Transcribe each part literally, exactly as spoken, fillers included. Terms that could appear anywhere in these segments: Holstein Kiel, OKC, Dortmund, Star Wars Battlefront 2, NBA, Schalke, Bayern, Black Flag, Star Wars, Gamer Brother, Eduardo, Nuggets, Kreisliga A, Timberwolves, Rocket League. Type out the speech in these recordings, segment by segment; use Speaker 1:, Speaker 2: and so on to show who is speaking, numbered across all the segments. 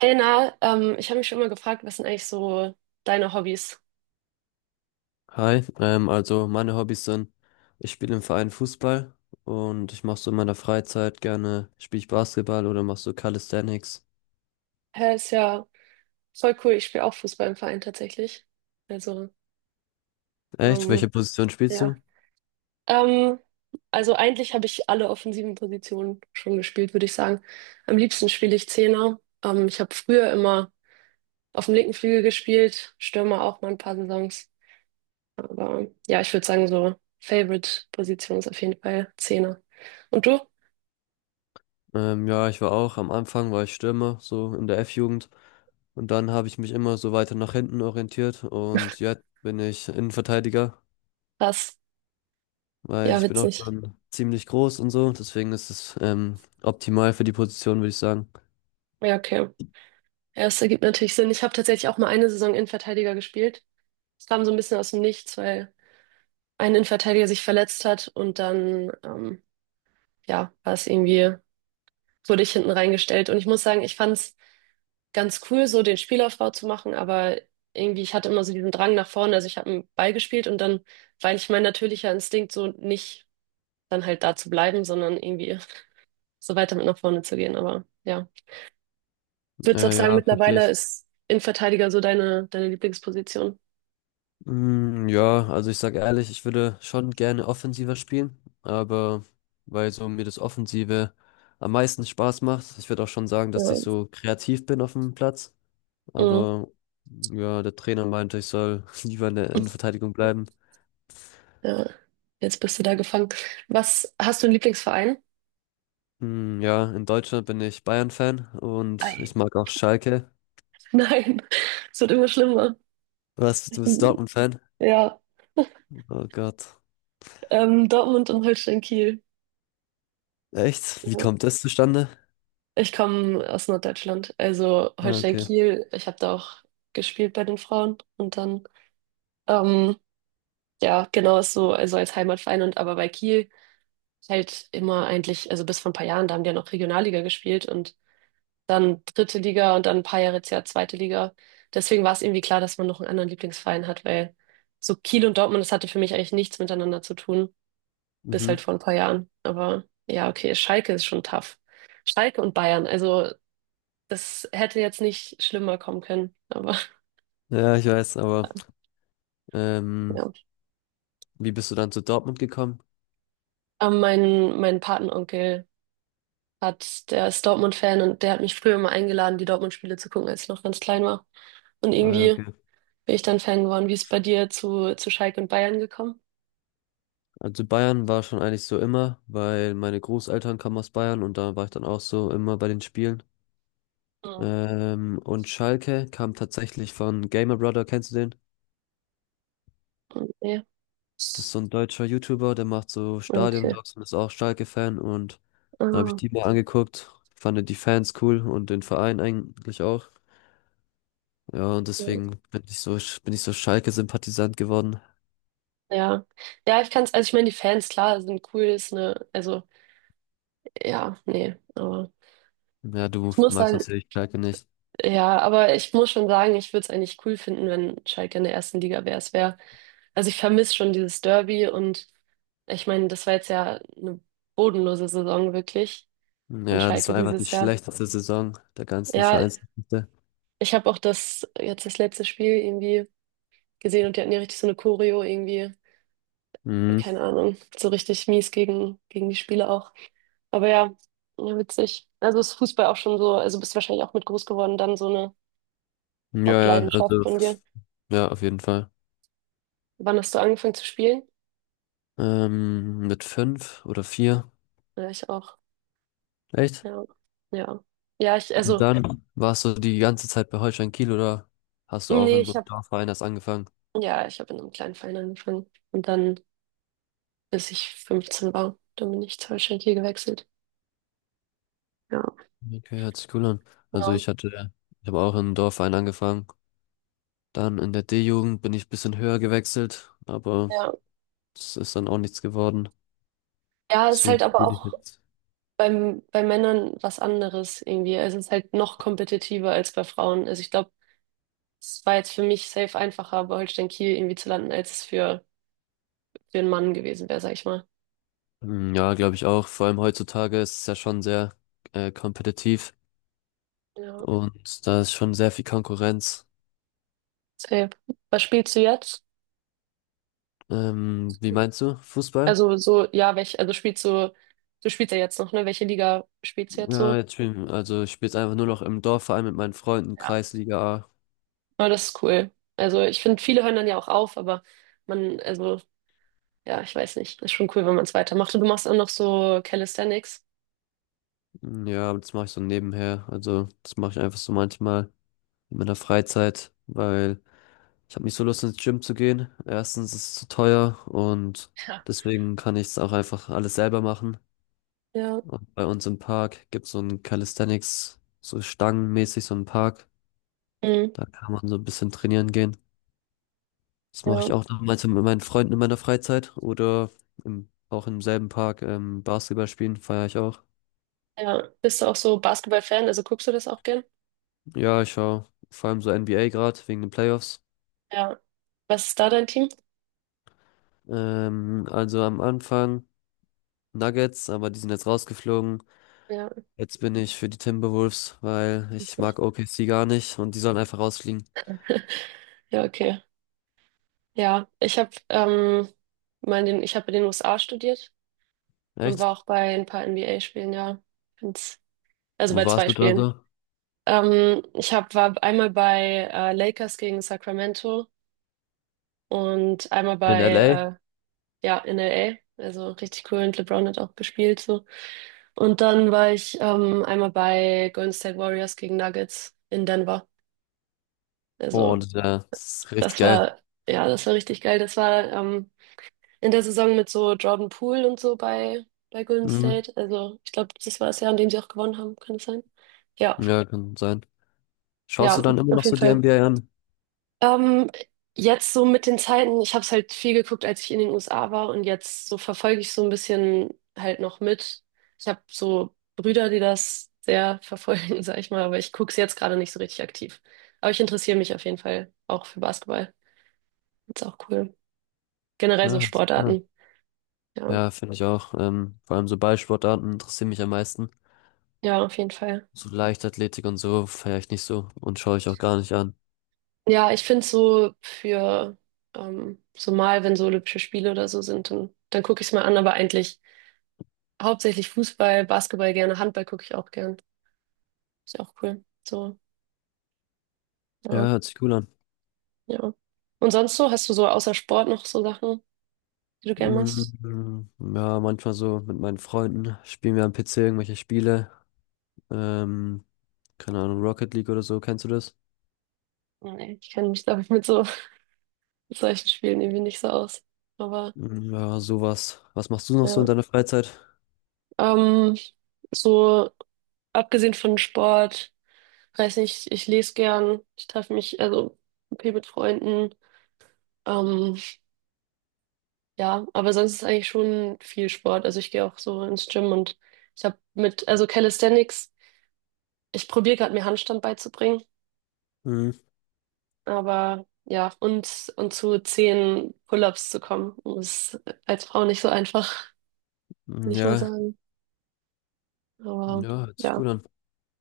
Speaker 1: Hey Na, ähm, ich habe mich schon immer gefragt, was sind eigentlich so deine Hobbys?
Speaker 2: Hi, ähm, also meine Hobbys sind, ich spiele im Verein Fußball und ich mache so in meiner Freizeit gerne, spiele ich Basketball oder mach so Calisthenics.
Speaker 1: Hä, ist ja voll cool. Ich spiele auch Fußball im Verein tatsächlich. Also,
Speaker 2: Echt?
Speaker 1: ähm,
Speaker 2: Welche Position spielst
Speaker 1: ja.
Speaker 2: du?
Speaker 1: Ähm, also eigentlich habe ich alle offensiven Positionen schon gespielt, würde ich sagen. Am liebsten spiele ich Zehner. Ähm, ich habe früher immer auf dem linken Flügel gespielt, Stürmer auch mal ein paar Saisons. Aber ja, ich würde sagen, so Favorite-Position ist auf jeden Fall Zehner. Und du?
Speaker 2: Ähm, ja, ich war auch, am Anfang war ich Stürmer, so in der F-Jugend. Und dann habe ich mich immer so weiter nach hinten orientiert und jetzt bin ich Innenverteidiger,
Speaker 1: Was?
Speaker 2: weil
Speaker 1: Ja,
Speaker 2: ich bin auch
Speaker 1: witzig.
Speaker 2: schon ziemlich groß und so, deswegen ist es ähm, optimal für die Position, würde ich sagen.
Speaker 1: Ja, okay. Ja, das ergibt natürlich Sinn. Ich habe tatsächlich auch mal eine Saison Innenverteidiger gespielt. Es kam so ein bisschen aus dem Nichts, weil ein Innenverteidiger sich verletzt hat und dann, ähm, ja, war es irgendwie, wurde ich hinten reingestellt. Und ich muss sagen, ich fand es ganz cool, so den Spielaufbau zu machen, aber irgendwie, ich hatte immer so diesen Drang nach vorne. Also ich habe einen Ball gespielt und dann weil ich mein natürlicher Instinkt so nicht dann halt da zu bleiben, sondern irgendwie so weiter mit nach vorne zu gehen. Aber ja, würdest du auch
Speaker 2: Äh,
Speaker 1: sagen,
Speaker 2: ja, verstehe
Speaker 1: mittlerweile
Speaker 2: ich.
Speaker 1: ist Innenverteidiger so deine, deine Lieblingsposition?
Speaker 2: Mm, ja, also ich sag ehrlich, ich würde schon gerne offensiver spielen, aber weil so mir das Offensive am meisten Spaß macht, ich würde auch schon sagen, dass ich
Speaker 1: Ja.
Speaker 2: so kreativ bin auf dem Platz,
Speaker 1: Mhm.
Speaker 2: aber ja, der Trainer meinte, ich soll lieber in der Innenverteidigung bleiben.
Speaker 1: Ja, jetzt bist du da gefangen. Was, hast du einen Lieblingsverein?
Speaker 2: Mm, ja, in Deutschland bin ich Bayern-Fan und
Speaker 1: Ei.
Speaker 2: ich mag auch Schalke.
Speaker 1: Nein, es wird immer schlimmer.
Speaker 2: Was, du bist Dortmund-Fan?
Speaker 1: Ja,
Speaker 2: Oh Gott.
Speaker 1: ähm, Dortmund und Holstein-Kiel.
Speaker 2: Echt? Wie
Speaker 1: Ja.
Speaker 2: kommt das zustande?
Speaker 1: Ich komme aus Norddeutschland, also
Speaker 2: Ah, okay.
Speaker 1: Holstein-Kiel. Ich habe da auch gespielt bei den Frauen und dann, ähm, ja, genau ist so, also als Heimatverein und aber bei Kiel halt immer eigentlich, also bis vor ein paar Jahren, da haben die ja noch Regionalliga gespielt und dann dritte Liga und dann ein paar Jahre jetzt ja zweite Liga. Deswegen war es irgendwie klar, dass man noch einen anderen Lieblingsverein hat, weil so Kiel und Dortmund, das hatte für mich eigentlich nichts miteinander zu tun, bis
Speaker 2: Mhm.
Speaker 1: halt vor ein paar Jahren. Aber ja, okay, Schalke ist schon tough. Schalke und Bayern, also das hätte jetzt nicht schlimmer kommen können, aber
Speaker 2: Ja, ich weiß, aber ähm,
Speaker 1: ja.
Speaker 2: wie bist du dann zu Dortmund gekommen?
Speaker 1: Aber mein, mein Patenonkel hat, der ist Dortmund-Fan und der hat mich früher immer eingeladen, die Dortmund-Spiele zu gucken, als ich noch ganz klein war. Und
Speaker 2: Ah, ja,
Speaker 1: irgendwie
Speaker 2: okay.
Speaker 1: bin ich dann Fan geworden. Wie ist es bei dir zu, zu Schalke und Bayern gekommen?
Speaker 2: Also Bayern war schon eigentlich so immer, weil meine Großeltern kamen aus Bayern und da war ich dann auch so immer bei den Spielen.
Speaker 1: Mhm.
Speaker 2: Ähm, und Schalke kam tatsächlich von Gamer Brother, kennst du den?
Speaker 1: Ja,
Speaker 2: Das ist so ein deutscher YouTuber, der macht so
Speaker 1: okay.
Speaker 2: Stadionvlogs und ist auch Schalke-Fan und dann habe ich
Speaker 1: Ah,
Speaker 2: die mal angeguckt, fand die Fans cool und den Verein eigentlich auch. Ja, und
Speaker 1: okay.
Speaker 2: deswegen bin ich so, bin ich so Schalke-Sympathisant geworden.
Speaker 1: ja. Ja, ich kann es, also ich meine, die Fans, klar, sind cool, ist eine, also, ja, nee, aber
Speaker 2: Ja, du
Speaker 1: ich muss
Speaker 2: magst
Speaker 1: sagen,
Speaker 2: natürlich Schalke nicht.
Speaker 1: ja, aber ich muss schon sagen, ich würde es eigentlich cool finden, wenn Schalke in der ersten Liga wäre. Es wäre, also ich vermisse schon dieses Derby und ich meine, das war jetzt ja eine bodenlose Saison wirklich von
Speaker 2: Ja, das
Speaker 1: Schalke
Speaker 2: war einfach die
Speaker 1: dieses Jahr.
Speaker 2: schlechteste Saison der ganzen
Speaker 1: Ja,
Speaker 2: Vereins.
Speaker 1: ich habe auch das, jetzt das letzte Spiel irgendwie gesehen und die hatten ja richtig so eine Choreo irgendwie,
Speaker 2: Mhm.
Speaker 1: keine Ahnung, so richtig mies gegen, gegen die Spieler auch. Aber ja, ja, witzig. Also ist Fußball auch schon so, also bist wahrscheinlich auch mit groß geworden, dann so eine
Speaker 2: Ja, ja,
Speaker 1: Hauptleidenschaft
Speaker 2: also,
Speaker 1: von dir.
Speaker 2: ja, auf jeden Fall.
Speaker 1: Wann hast du angefangen zu spielen?
Speaker 2: Ähm, mit fünf oder vier.
Speaker 1: Ja, ich auch.
Speaker 2: Echt?
Speaker 1: Ja. Ja. Ja, ich,
Speaker 2: Und
Speaker 1: also,
Speaker 2: dann warst du die ganze Zeit bei Holstein Kiel oder hast du auch
Speaker 1: nee,
Speaker 2: in so
Speaker 1: ich
Speaker 2: einem
Speaker 1: habe,
Speaker 2: Dorfverein erst angefangen?
Speaker 1: ja, ich habe in einem kleinen Verein angefangen. Und dann, bis ich fünfzehn war, dann bin ich zur Holstein Kiel gewechselt. Ja.
Speaker 2: Okay, hört sich cool an. Also
Speaker 1: Genau.
Speaker 2: ich hatte, ich habe auch in einem Dorfverein angefangen. Dann in der D-Jugend bin ich ein bisschen höher gewechselt, aber
Speaker 1: Ja.
Speaker 2: es ist dann auch nichts geworden.
Speaker 1: Ja, es ist halt
Speaker 2: Deswegen
Speaker 1: aber
Speaker 2: spiele ich
Speaker 1: auch
Speaker 2: jetzt.
Speaker 1: beim, bei Männern was anderes irgendwie. Also es ist halt noch kompetitiver als bei Frauen. Also ich glaube, es war jetzt für mich safe einfacher, bei Holstein Kiel irgendwie zu landen, als es für für einen Mann gewesen wäre, sag ich mal.
Speaker 2: Mm, ja, glaube ich auch. Vor allem heutzutage ist es ja schon sehr äh, kompetitiv
Speaker 1: Ja,
Speaker 2: und da ist schon sehr viel Konkurrenz.
Speaker 1: safe. Was spielst du jetzt?
Speaker 2: Ähm, wie meinst du? Fußball?
Speaker 1: Also so, ja, welche, also spielst du, du spielst ja jetzt noch, ne? Welche Liga spielst du jetzt
Speaker 2: Ja,
Speaker 1: so?
Speaker 2: jetzt spielen, also ich spiele jetzt einfach nur noch im Dorfverein mit meinen Freunden,
Speaker 1: Ja.
Speaker 2: Kreisliga A.
Speaker 1: Aber das ist cool. Also ich finde, viele hören dann ja auch auf, aber man, also, ja, ich weiß nicht. Ist schon cool, wenn man es weitermacht. Und du machst auch noch so Calisthenics.
Speaker 2: Mm, ja, aber das mache ich so nebenher. Also das mache ich einfach so manchmal in meiner Freizeit, weil ich habe nicht so Lust ins Gym zu gehen. Erstens ist es zu teuer und
Speaker 1: Ja.
Speaker 2: deswegen kann ich es auch einfach alles selber machen.
Speaker 1: Ja.
Speaker 2: Und bei uns im Park gibt es so ein Calisthenics, so stangenmäßig so einen Park.
Speaker 1: Mhm.
Speaker 2: Da kann man so ein bisschen trainieren gehen. Das mache
Speaker 1: Ja.
Speaker 2: ich auch damals mit meinen Freunden in meiner Freizeit oder im, auch im selben Park ähm, Basketball spielen, feiere ich auch.
Speaker 1: Ja. Bist du auch so Basketball-Fan? Also guckst du das auch gern?
Speaker 2: Ja, ich schaue vor allem so N B A gerade wegen den Playoffs.
Speaker 1: Ja. Was ist da dein Team?
Speaker 2: Ähm, also am Anfang Nuggets, aber die sind jetzt rausgeflogen.
Speaker 1: Ja,
Speaker 2: Jetzt bin ich für die Timberwolves, weil ich mag
Speaker 1: okay.
Speaker 2: O K C gar nicht und die sollen einfach rausfliegen.
Speaker 1: Ja, okay. Ja, ich habe ähm, mal in den, ich habe in den u es a studiert und
Speaker 2: Echt?
Speaker 1: war auch bei ein paar en be a-Spielen, ja. Find's, also
Speaker 2: Wo
Speaker 1: bei
Speaker 2: warst
Speaker 1: zwei
Speaker 2: du da
Speaker 1: Spielen.
Speaker 2: so?
Speaker 1: Ähm, ich hab, war einmal bei äh, Lakers gegen Sacramento und einmal
Speaker 2: In
Speaker 1: bei
Speaker 2: L A?
Speaker 1: äh, ja, in el a. Also richtig cool und LeBron hat auch gespielt so. Und dann war ich ähm, einmal bei Golden State Warriors gegen Nuggets in Denver.
Speaker 2: Oh,
Speaker 1: Also
Speaker 2: und ja, das ist richtig
Speaker 1: das
Speaker 2: geil.
Speaker 1: war, ja, das war richtig geil. Das war ähm, in der Saison mit so Jordan Poole und so bei, bei Golden
Speaker 2: Mhm.
Speaker 1: State. Also ich glaube, das war das Jahr, in dem sie auch gewonnen haben, kann es sein? Ja,
Speaker 2: Ja, kann sein. Schaust du
Speaker 1: ja,
Speaker 2: dann immer noch
Speaker 1: auf
Speaker 2: so
Speaker 1: jeden
Speaker 2: die
Speaker 1: Fall.
Speaker 2: N B A an?
Speaker 1: Ähm, Jetzt so mit den Zeiten, ich habe es halt viel geguckt, als ich in den u es a war und jetzt so verfolge ich so ein bisschen halt noch mit. Ich habe so Brüder, die das sehr verfolgen, sag ich mal, aber ich gucke es jetzt gerade nicht so richtig aktiv. Aber ich interessiere mich auf jeden Fall auch für Basketball. Ist auch cool. Generell so
Speaker 2: Ja,
Speaker 1: Sportarten. Ja,
Speaker 2: ja, finde ich auch. Ähm, vor allem so Ballsportarten interessieren mich am meisten.
Speaker 1: ja, auf jeden Fall.
Speaker 2: So Leichtathletik und so feiere ich nicht so und schaue ich auch gar nicht an.
Speaker 1: Ja, ich finde so für ähm, so mal, wenn so Olympische Spiele oder so sind, dann, dann gucke ich es mal an, aber eigentlich hauptsächlich Fußball, Basketball gerne, Handball gucke ich auch gern. Ist ja auch cool. So,
Speaker 2: Ja,
Speaker 1: ja,
Speaker 2: hört sich cool an.
Speaker 1: ja. Und sonst so, hast du so außer Sport noch so Sachen, die du gern machst?
Speaker 2: Mm, ja, manchmal so mit meinen Freunden spielen wir am P C irgendwelche Spiele. Ähm, Keine Ahnung, Rocket League oder so, kennst du das?
Speaker 1: Nee, ich kenne mich, glaube ich, mit so mit solchen Spielen irgendwie nicht so aus. Aber
Speaker 2: Mm, ja, sowas. Was machst du noch so in
Speaker 1: ja.
Speaker 2: deiner Freizeit?
Speaker 1: Ähm, so abgesehen von Sport, weiß nicht, ich lese gern, ich treffe mich, also okay mit Freunden. Ähm, Ja, aber sonst ist eigentlich schon viel Sport. Also ich gehe auch so ins Gym und ich habe mit, also Calisthenics, ich probiere gerade mir Handstand beizubringen,
Speaker 2: Mm,
Speaker 1: aber ja, und, und zu zehn Pull-ups zu kommen, ist als Frau nicht so einfach, will ich mal
Speaker 2: ja,
Speaker 1: sagen. Aber
Speaker 2: ja, hört sich
Speaker 1: ja,
Speaker 2: cool an.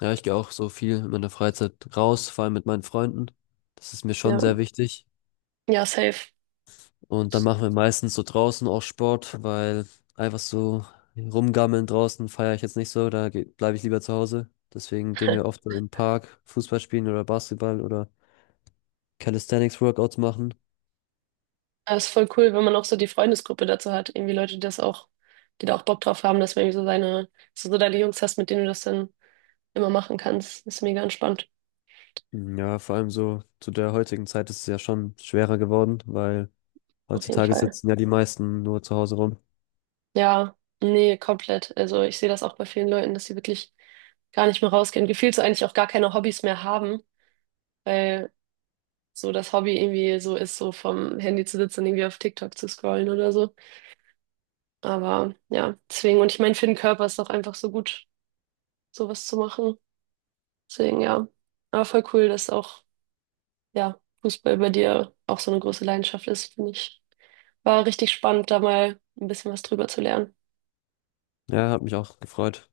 Speaker 2: Ja, ich gehe auch so viel in meiner Freizeit raus, vor allem mit meinen Freunden. Das ist mir schon
Speaker 1: ja,
Speaker 2: sehr wichtig.
Speaker 1: ja, safe.
Speaker 2: Und dann machen wir meistens so draußen auch Sport, weil einfach so rumgammeln draußen feiere ich jetzt nicht so, da bleibe ich lieber zu Hause. Deswegen gehen wir oft so im Park Fußball spielen oder Basketball oder Calisthenics Workouts machen.
Speaker 1: Das ist voll cool, wenn man auch so die Freundesgruppe dazu hat. Irgendwie Leute, die das auch, die da auch Bock drauf haben, dass man irgendwie so seine, so, so deine Jungs hast, mit denen du das dann immer machen kannst. Ist mega entspannt,
Speaker 2: Ja, vor allem so zu der heutigen Zeit ist es ja schon schwerer geworden, weil
Speaker 1: auf jeden
Speaker 2: heutzutage
Speaker 1: Fall.
Speaker 2: sitzen ja die meisten nur zu Hause rum.
Speaker 1: Ja, nee, komplett. Also ich sehe das auch bei vielen Leuten, dass sie wirklich gar nicht mehr rausgehen. Gefühlt so eigentlich auch gar keine Hobbys mehr haben, weil so das Hobby irgendwie so ist, so vom Handy zu sitzen und irgendwie auf TikTok zu scrollen oder so. Aber ja, deswegen. Und ich meine, für den Körper ist es auch einfach so gut, sowas zu machen. Deswegen, ja. Aber voll cool, dass auch, ja, Fußball bei dir auch so eine große Leidenschaft ist, finde ich. War richtig spannend, da mal ein bisschen was drüber zu lernen.
Speaker 2: Ja, hat mich auch gefreut.